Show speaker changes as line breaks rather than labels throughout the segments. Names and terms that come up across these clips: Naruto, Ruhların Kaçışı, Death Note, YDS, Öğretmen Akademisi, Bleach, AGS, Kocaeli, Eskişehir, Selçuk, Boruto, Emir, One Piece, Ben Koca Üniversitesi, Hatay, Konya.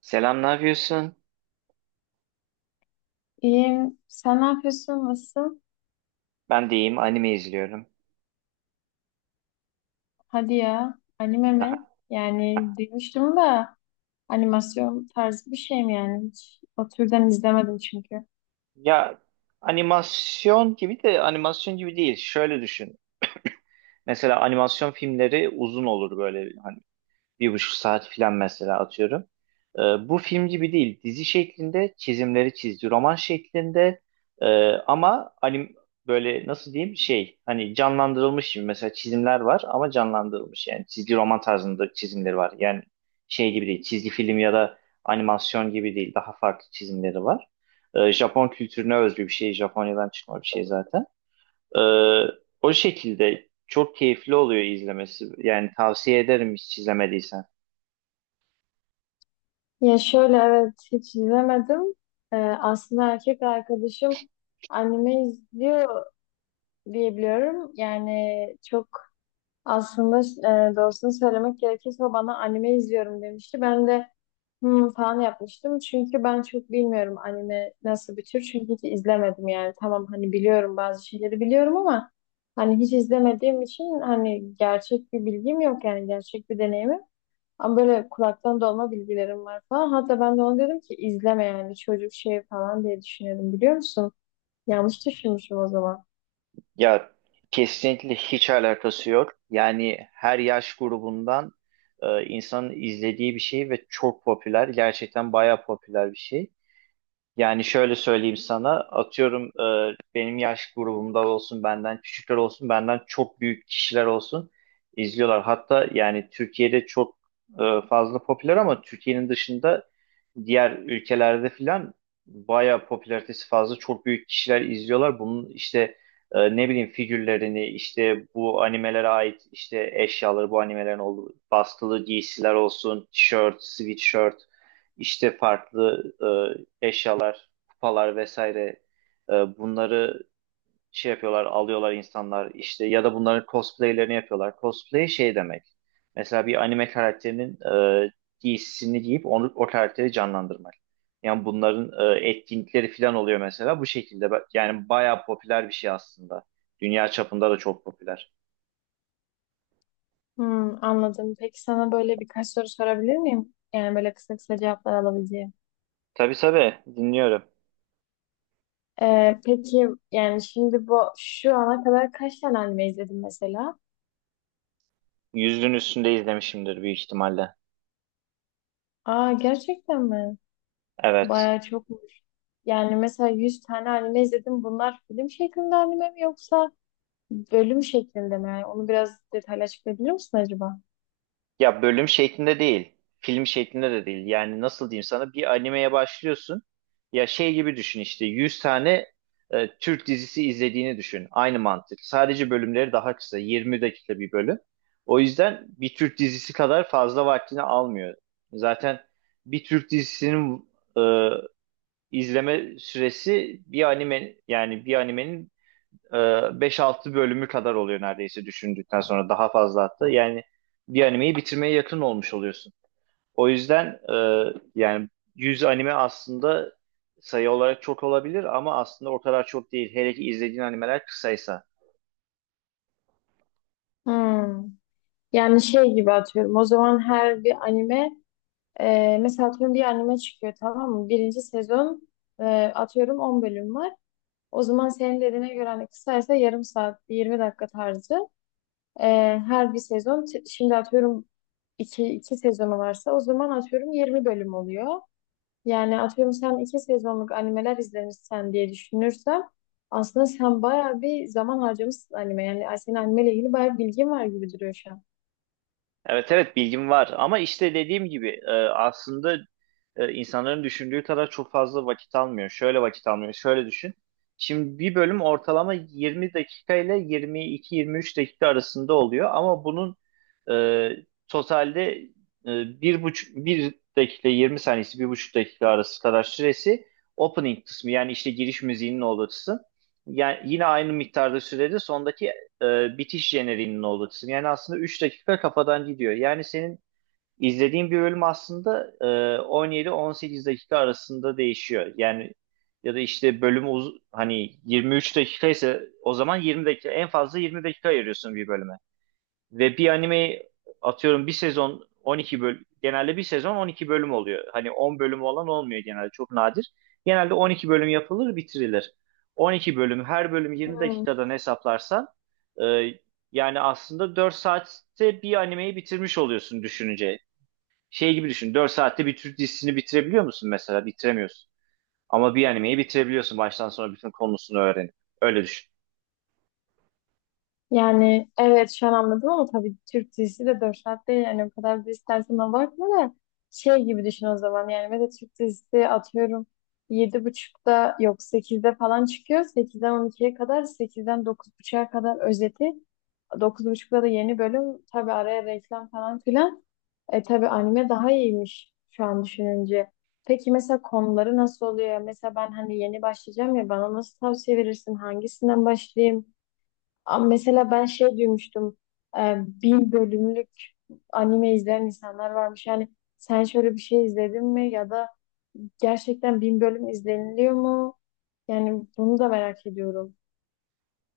Selam, ne yapıyorsun?
İyiyim. Sen ne yapıyorsun? Nasıl?
Ben de iyiyim, anime izliyorum.
Hadi ya. Anime mi?
Aha.
Yani duymuştum da animasyon tarzı bir şey mi yani? Hiç o türden izlemedim çünkü.
Ya animasyon gibi de animasyon gibi değil. Şöyle düşün. Mesela animasyon filmleri uzun olur böyle, hani. 1,5 saat filan mesela atıyorum. Ee, Bu film gibi değil. Dizi şeklinde çizimleri çizdi. Roman şeklinde, Ee, ama hani böyle nasıl diyeyim şey hani canlandırılmış gibi mesela çizimler var ama canlandırılmış yani çizgi roman tarzında çizimleri var. Yani şey gibi değil çizgi film ya da animasyon gibi değil daha farklı çizimleri var. Japon kültürüne özgü bir şey, Japonya'dan çıkma bir şey zaten. Ee, O şekilde çok keyifli oluyor izlemesi. Yani tavsiye ederim hiç izlemediysen.
Ya şöyle evet hiç izlemedim. Aslında erkek arkadaşım anime izliyor diye biliyorum. Yani çok aslında doğrusunu söylemek gerekirse o bana anime izliyorum demişti. Ben de hmm, falan yapmıştım. Çünkü ben çok bilmiyorum anime nasıl bir tür. Çünkü hiç izlemedim yani. Tamam hani biliyorum, bazı şeyleri biliyorum ama hani hiç izlemediğim için hani gerçek bir bilgim yok, yani gerçek bir deneyimim. Ama böyle kulaktan dolma bilgilerim var falan. Hatta ben de ona dedim ki izleme, yani çocuk şey falan diye düşünüyordum, biliyor musun? Yanlış düşünmüşüm o zaman.
Ya kesinlikle hiç alakası yok. Yani her yaş grubundan insanın izlediği bir şey ve çok popüler. Gerçekten bayağı popüler bir şey. Yani şöyle söyleyeyim sana, atıyorum, benim yaş grubumda olsun, benden küçükler olsun, benden çok büyük kişiler olsun izliyorlar. Hatta yani Türkiye'de çok fazla popüler ama Türkiye'nin dışında diğer ülkelerde filan bayağı popülaritesi fazla, çok büyük kişiler izliyorlar. Bunun işte ne bileyim figürlerini, işte bu animelere ait işte eşyaları, bu animelerin olduğu bastılı giysiler olsun, tişört, sweatshirt, işte farklı eşyalar, kupalar vesaire, bunları şey yapıyorlar, alıyorlar insanlar işte, ya da bunların cosplaylerini yapıyorlar. Cosplay şey demek. Mesela bir anime karakterinin e, giysisini giyip onu, o karakteri canlandırmak. Yani bunların etkinlikleri falan oluyor mesela bu şekilde. Yani bayağı popüler bir şey aslında. Dünya çapında da çok popüler.
Hmm, anladım. Peki sana böyle birkaç soru sorabilir miyim? Yani böyle kısa kısa cevaplar alabileceğim.
Tabii tabii, dinliyorum.
Peki yani şimdi bu, şu ana kadar kaç tane anime izledin mesela?
100'ün üstünde izlemişimdir büyük ihtimalle.
Aa, gerçekten mi?
Evet.
Bayağı çokmuş. Yani mesela 100 tane anime izledim. Bunlar film şeklinde anime mi yoksa bölüm şeklinde mi? Yani onu biraz detaylı açıklayabilir misin acaba?
Ya bölüm şeklinde değil, film şeklinde de değil. Yani nasıl diyeyim sana, bir animeye başlıyorsun. Ya şey gibi düşün, işte 100 tane Türk dizisi izlediğini düşün. Aynı mantık. Sadece bölümleri daha kısa, 20 dakika bir bölüm. O yüzden bir Türk dizisi kadar fazla vaktini almıyor. Zaten bir Türk dizisinin e, izleme süresi bir anime yani bir animenin 5-6 bölümü kadar oluyor neredeyse, düşündükten sonra daha fazla hatta. Yani bir animeyi bitirmeye yakın olmuş oluyorsun. O yüzden, yani 100 anime aslında sayı olarak çok olabilir ama aslında o kadar çok değil. Hele ki izlediğin animeler kısaysa.
Hmm. Yani şey gibi, atıyorum, o zaman her bir anime. Mesela atıyorum bir anime çıkıyor, tamam mı? Birinci sezon, atıyorum 10 bölüm var. O zaman senin dediğine göre hani kısaysa yarım saat, 20 dakika tarzı. Ee, her bir sezon şimdi atıyorum iki sezonu varsa o zaman atıyorum 20 bölüm oluyor. Yani atıyorum sen iki sezonluk animeler izlemişsen diye düşünürsem aslında sen bayağı bir zaman harcamışsın anime. Yani senin animeyle ilgili bayağı bir bilgin var gibi duruyor şu
Evet evet, bilgim var ama işte dediğim gibi, aslında insanların düşündüğü kadar çok fazla vakit almıyor. Şöyle vakit almıyor. Şöyle düşün. Şimdi bir bölüm ortalama 20 dakika ile 22-23 dakika arasında oluyor ama bunun e, totalde, bir buçuk bir dakika 20 saniyesi 1,5 dakika arası kadar süresi opening kısmı yani işte giriş müziğinin olduğu kısım. Yani yine aynı miktarda sürede sondaki bitiş jeneriğinin olduğu kısım. Yani aslında 3 dakika kafadan gidiyor. Yani senin izlediğin bir bölüm aslında 17-18 dakika arasında değişiyor. Yani ya da işte bölümü hani 23 dakika ise o zaman 20 dakika, en fazla 20 dakika ayırıyorsun bir bölüme. Ve bir anime atıyorum bir sezon 12 bölüm, genelde bir sezon 12 bölüm oluyor. Hani 10 bölüm olan olmuyor genelde, çok nadir. Genelde 12 bölüm yapılır, bitirilir. 12 bölüm, her bölüm 20
an.
dakikadan hesaplarsan, e, yani aslında 4 saatte bir animeyi bitirmiş oluyorsun düşününce. Şey gibi düşün, 4 saatte bir Türk dizisini bitirebiliyor musun mesela? Bitiremiyorsun. Ama bir animeyi bitirebiliyorsun baştan sona bütün konusunu öğrenip. Öyle düşün.
Yani evet, şu an anladım ama tabii Türk dizisi de 4 saat değil. Yani o kadar da istersen ona bakma da, şey gibi düşün o zaman. Yani mesela Türk dizisi atıyorum yedi buçukta, yok sekizde falan çıkıyor. 8'den ikiye kadar, sekizden dokuz 9:30'a kadar özeti. Dokuz buçukta da yeni bölüm, tabii araya reklam falan filan. E, tabii anime daha iyiymiş şu an düşününce. Peki mesela konuları nasıl oluyor? Mesela ben hani yeni başlayacağım ya, bana nasıl tavsiye verirsin? Hangisinden başlayayım? Ama mesela ben şey duymuştum. e, Bin bölümlük anime izleyen insanlar varmış. Yani sen şöyle bir şey izledin mi ya da gerçekten bin bölüm izleniliyor mu? Yani bunu da merak ediyorum.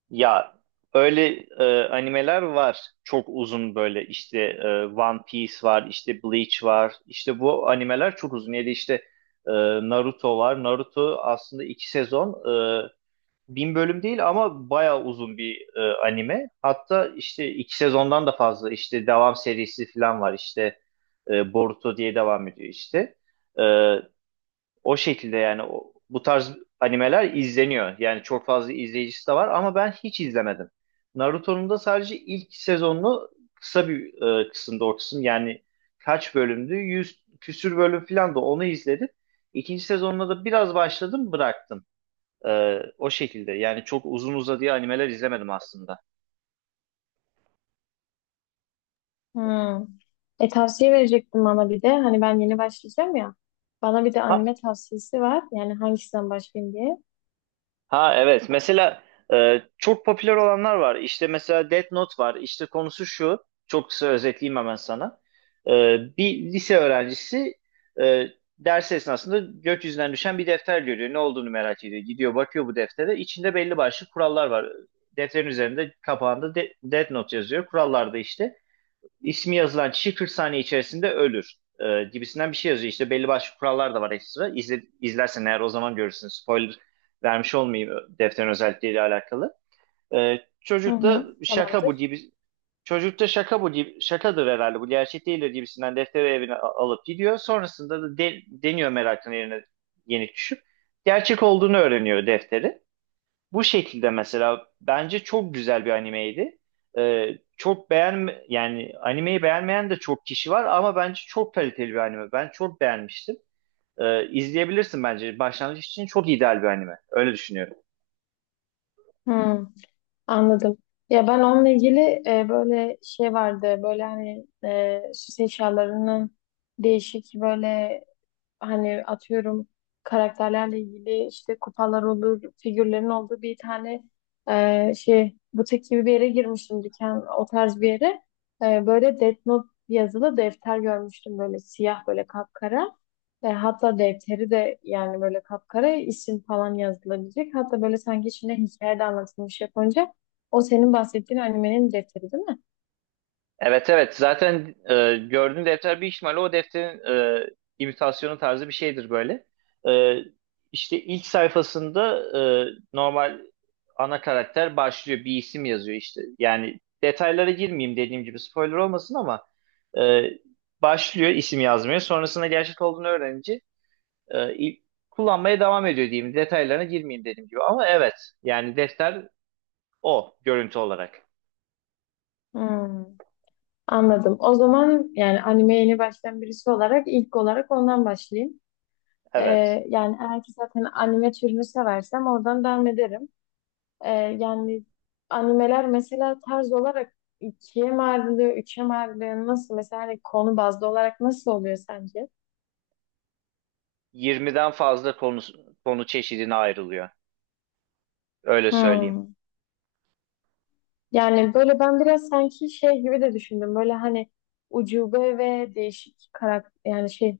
Ya öyle animeler var. Çok uzun böyle, işte One Piece var, işte Bleach var. İşte bu animeler çok uzun. Ya da işte e, Naruto var. Naruto aslında 2 sezon. e, bin bölüm değil ama bayağı uzun bir anime. Hatta işte 2 sezondan da fazla, işte devam serisi falan var. İşte Boruto diye devam ediyor işte. E, O şekilde yani bu tarz animeler izleniyor. Yani çok fazla izleyicisi de var ama ben hiç izlemedim. Naruto'nun da sadece ilk sezonunu, kısa bir kısımda, o kısım yani kaç bölümdü? 100 küsür bölüm falan, da onu izledim. İkinci sezonuna da biraz başladım, bıraktım. O şekilde yani çok uzun uzadıya animeler izlemedim aslında.
Hmm. E, tavsiye verecektim bana bir de. Hani ben yeni başlayacağım ya. Bana bir de
Ha,
anime tavsiyesi var. Yani hangisinden başlayayım diye.
Ha evet, mesela çok popüler olanlar var. İşte mesela Death Note var. İşte konusu şu. Çok kısa özetleyeyim hemen sana. E, Bir lise öğrencisi e, ders esnasında gökyüzünden düşen bir defter görüyor. Ne olduğunu merak ediyor. Gidiyor, bakıyor bu deftere. İçinde belli başlı kurallar var. Defterin üzerinde, kapağında Death Note yazıyor. Kurallarda işte ismi yazılan kişi 40 saniye içerisinde ölür gibisinden bir şey yazıyor. İşte belli başlı kurallar da var ekstra. İzle, izlersen eğer o zaman görürsün. Spoiler vermiş olmayayım defterin özellikleriyle alakalı. E,
Hı
çocuk da
hı.
şaka bu
Tamamdır.
gibi Çocuk da şaka bu gibi, şakadır herhalde, bu gerçek değildir gibisinden defteri evine alıp gidiyor. Sonrasında da deniyor, merakın yerine yenik düşüp gerçek olduğunu öğreniyor defteri. Bu şekilde, mesela bence çok güzel bir animeydi. Çok beğen yani animeyi beğenmeyen de çok kişi var ama bence çok kaliteli bir anime. Ben çok beğenmiştim. İzleyebilirsin bence. Başlangıç için çok ideal bir anime. Öyle düşünüyorum.
Hı. Anladım. Ya ben onunla ilgili böyle şey vardı. Böyle hani, süs eşyalarının değişik, böyle hani, atıyorum karakterlerle ilgili işte kupalar olur, figürlerin olduğu bir tane, şey butik gibi bir yere girmiştim, dükkan o tarz bir yere. E, böyle Death Note yazılı defter görmüştüm, böyle siyah, böyle kapkara. E, hatta defteri de yani böyle kapkara, isim falan yazılabilecek. Hatta böyle sanki içinde hikaye de anlatılmış Japonca. O senin bahsettiğin animenin defteri değil mi?
Evet evet, zaten gördüğün defter bir ihtimalle o defterin e, imitasyonu tarzı bir şeydir böyle. E, işte ilk sayfasında normal ana karakter başlıyor bir isim yazıyor işte. Yani detaylara girmeyeyim dediğim gibi, spoiler olmasın ama e, başlıyor isim yazmaya, sonrasında gerçek olduğunu öğrenince, e, il- kullanmaya devam ediyor diyeyim, detaylarına girmeyeyim dediğim gibi, ama evet, yani defter o görüntü olarak,
Hmm, anladım. O zaman yani animeye yeni başlayan birisi olarak ilk olarak ondan başlayayım.
evet.
Yani eğer ki zaten anime türünü seversem oradan devam ederim. Yani animeler mesela tarz olarak ikiye mi ayrılıyor, üçe mi ayrılıyor, nasıl mesela hani konu bazlı olarak nasıl oluyor sence?
20'den fazla konu çeşidine ayrılıyor. Öyle söyleyeyim.
Hmm. Yani böyle ben biraz sanki şey gibi de düşündüm. Böyle hani ucube ve değişik karakter, yani şey,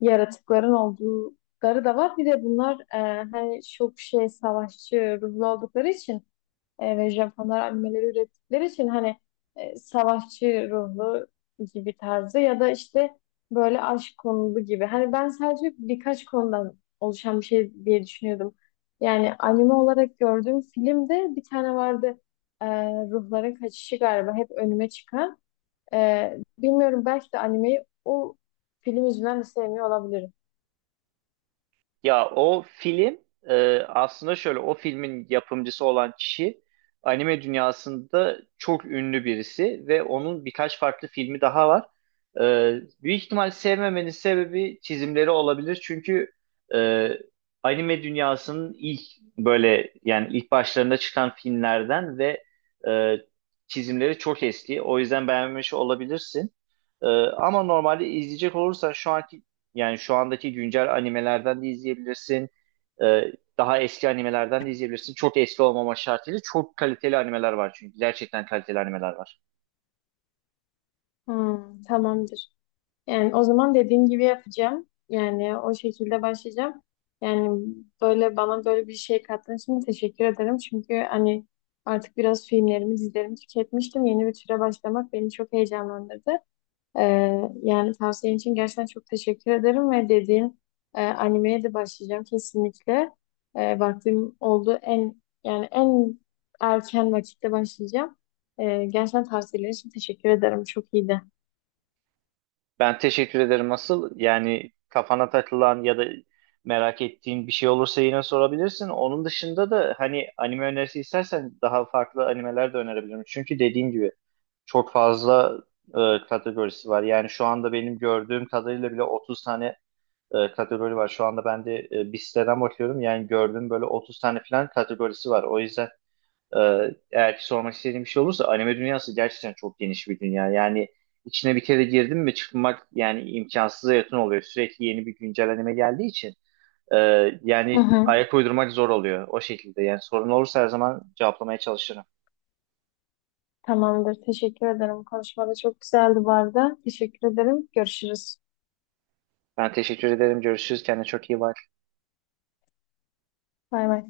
yaratıkların oldukları da var. Bir de bunlar, hani çok şey savaşçı ruhlu oldukları için ve Japonlar animeleri ürettikleri için hani savaşçı ruhlu gibi tarzı ya da işte böyle aşk konulu gibi. Hani ben sadece birkaç konudan oluşan bir şey diye düşünüyordum. Yani anime olarak gördüğüm filmde bir tane vardı. E, Ruhların Kaçışı galiba hep önüme çıkan. E, bilmiyorum, belki de animeyi o film yüzünden de sevmiyor olabilirim.
Ya o film, aslında şöyle, o filmin yapımcısı olan kişi anime dünyasında çok ünlü birisi ve onun birkaç farklı filmi daha var. E, Büyük ihtimal sevmemenin sebebi çizimleri olabilir çünkü e, anime dünyasının ilk, böyle yani ilk başlarında çıkan filmlerden ve e, çizimleri çok eski. O yüzden beğenmemiş olabilirsin. Ama normalde izleyecek olursan şu anki yani şu andaki güncel animelerden de izleyebilirsin. Ee, Daha eski animelerden de izleyebilirsin. Çok eski olmama şartıyla çok kaliteli animeler var çünkü. Gerçekten kaliteli animeler var.
Hmm, tamamdır. Yani o zaman dediğin gibi yapacağım. Yani o şekilde başlayacağım. Yani böyle, bana böyle bir şey kattığın için teşekkür ederim. Çünkü hani artık biraz filmlerimi, dizilerimi tüketmiştim. Yeni bir türe başlamak beni çok heyecanlandırdı. Ee, yani tavsiyen için gerçekten çok teşekkür ederim ve dediğin animeye de başlayacağım kesinlikle. E, vaktim oldu. En erken vakitte başlayacağım. E, gerçekten tavsiyeler için teşekkür ederim. Çok iyiydi.
Ben teşekkür ederim asıl. Yani kafana takılan ya da merak ettiğin bir şey olursa yine sorabilirsin. Onun dışında da hani anime önerisi istersen daha farklı animeler de önerebilirim. Çünkü dediğim gibi çok fazla kategorisi var. Yani şu anda benim gördüğüm kadarıyla bile 30 tane kategori var. Şu anda ben de bir siteden bakıyorum. Yani gördüğüm böyle 30 tane falan kategorisi var. O yüzden eğer ki sormak istediğim bir şey olursa anime dünyası gerçekten çok geniş bir dünya. Yani içine bir kere girdim mi çıkmak yani imkansıza yakın oluyor. Sürekli yeni bir güncel anime geldiği için e,
Hı
yani
hı.
ayak uydurmak zor oluyor o şekilde. Yani sorun olursa her zaman cevaplamaya çalışırım.
Tamamdır. Teşekkür ederim. Konuşma da çok güzeldi bu arada. Teşekkür ederim. Görüşürüz.
Ben teşekkür ederim. Görüşürüz. Kendine çok iyi bak.
Bay bay.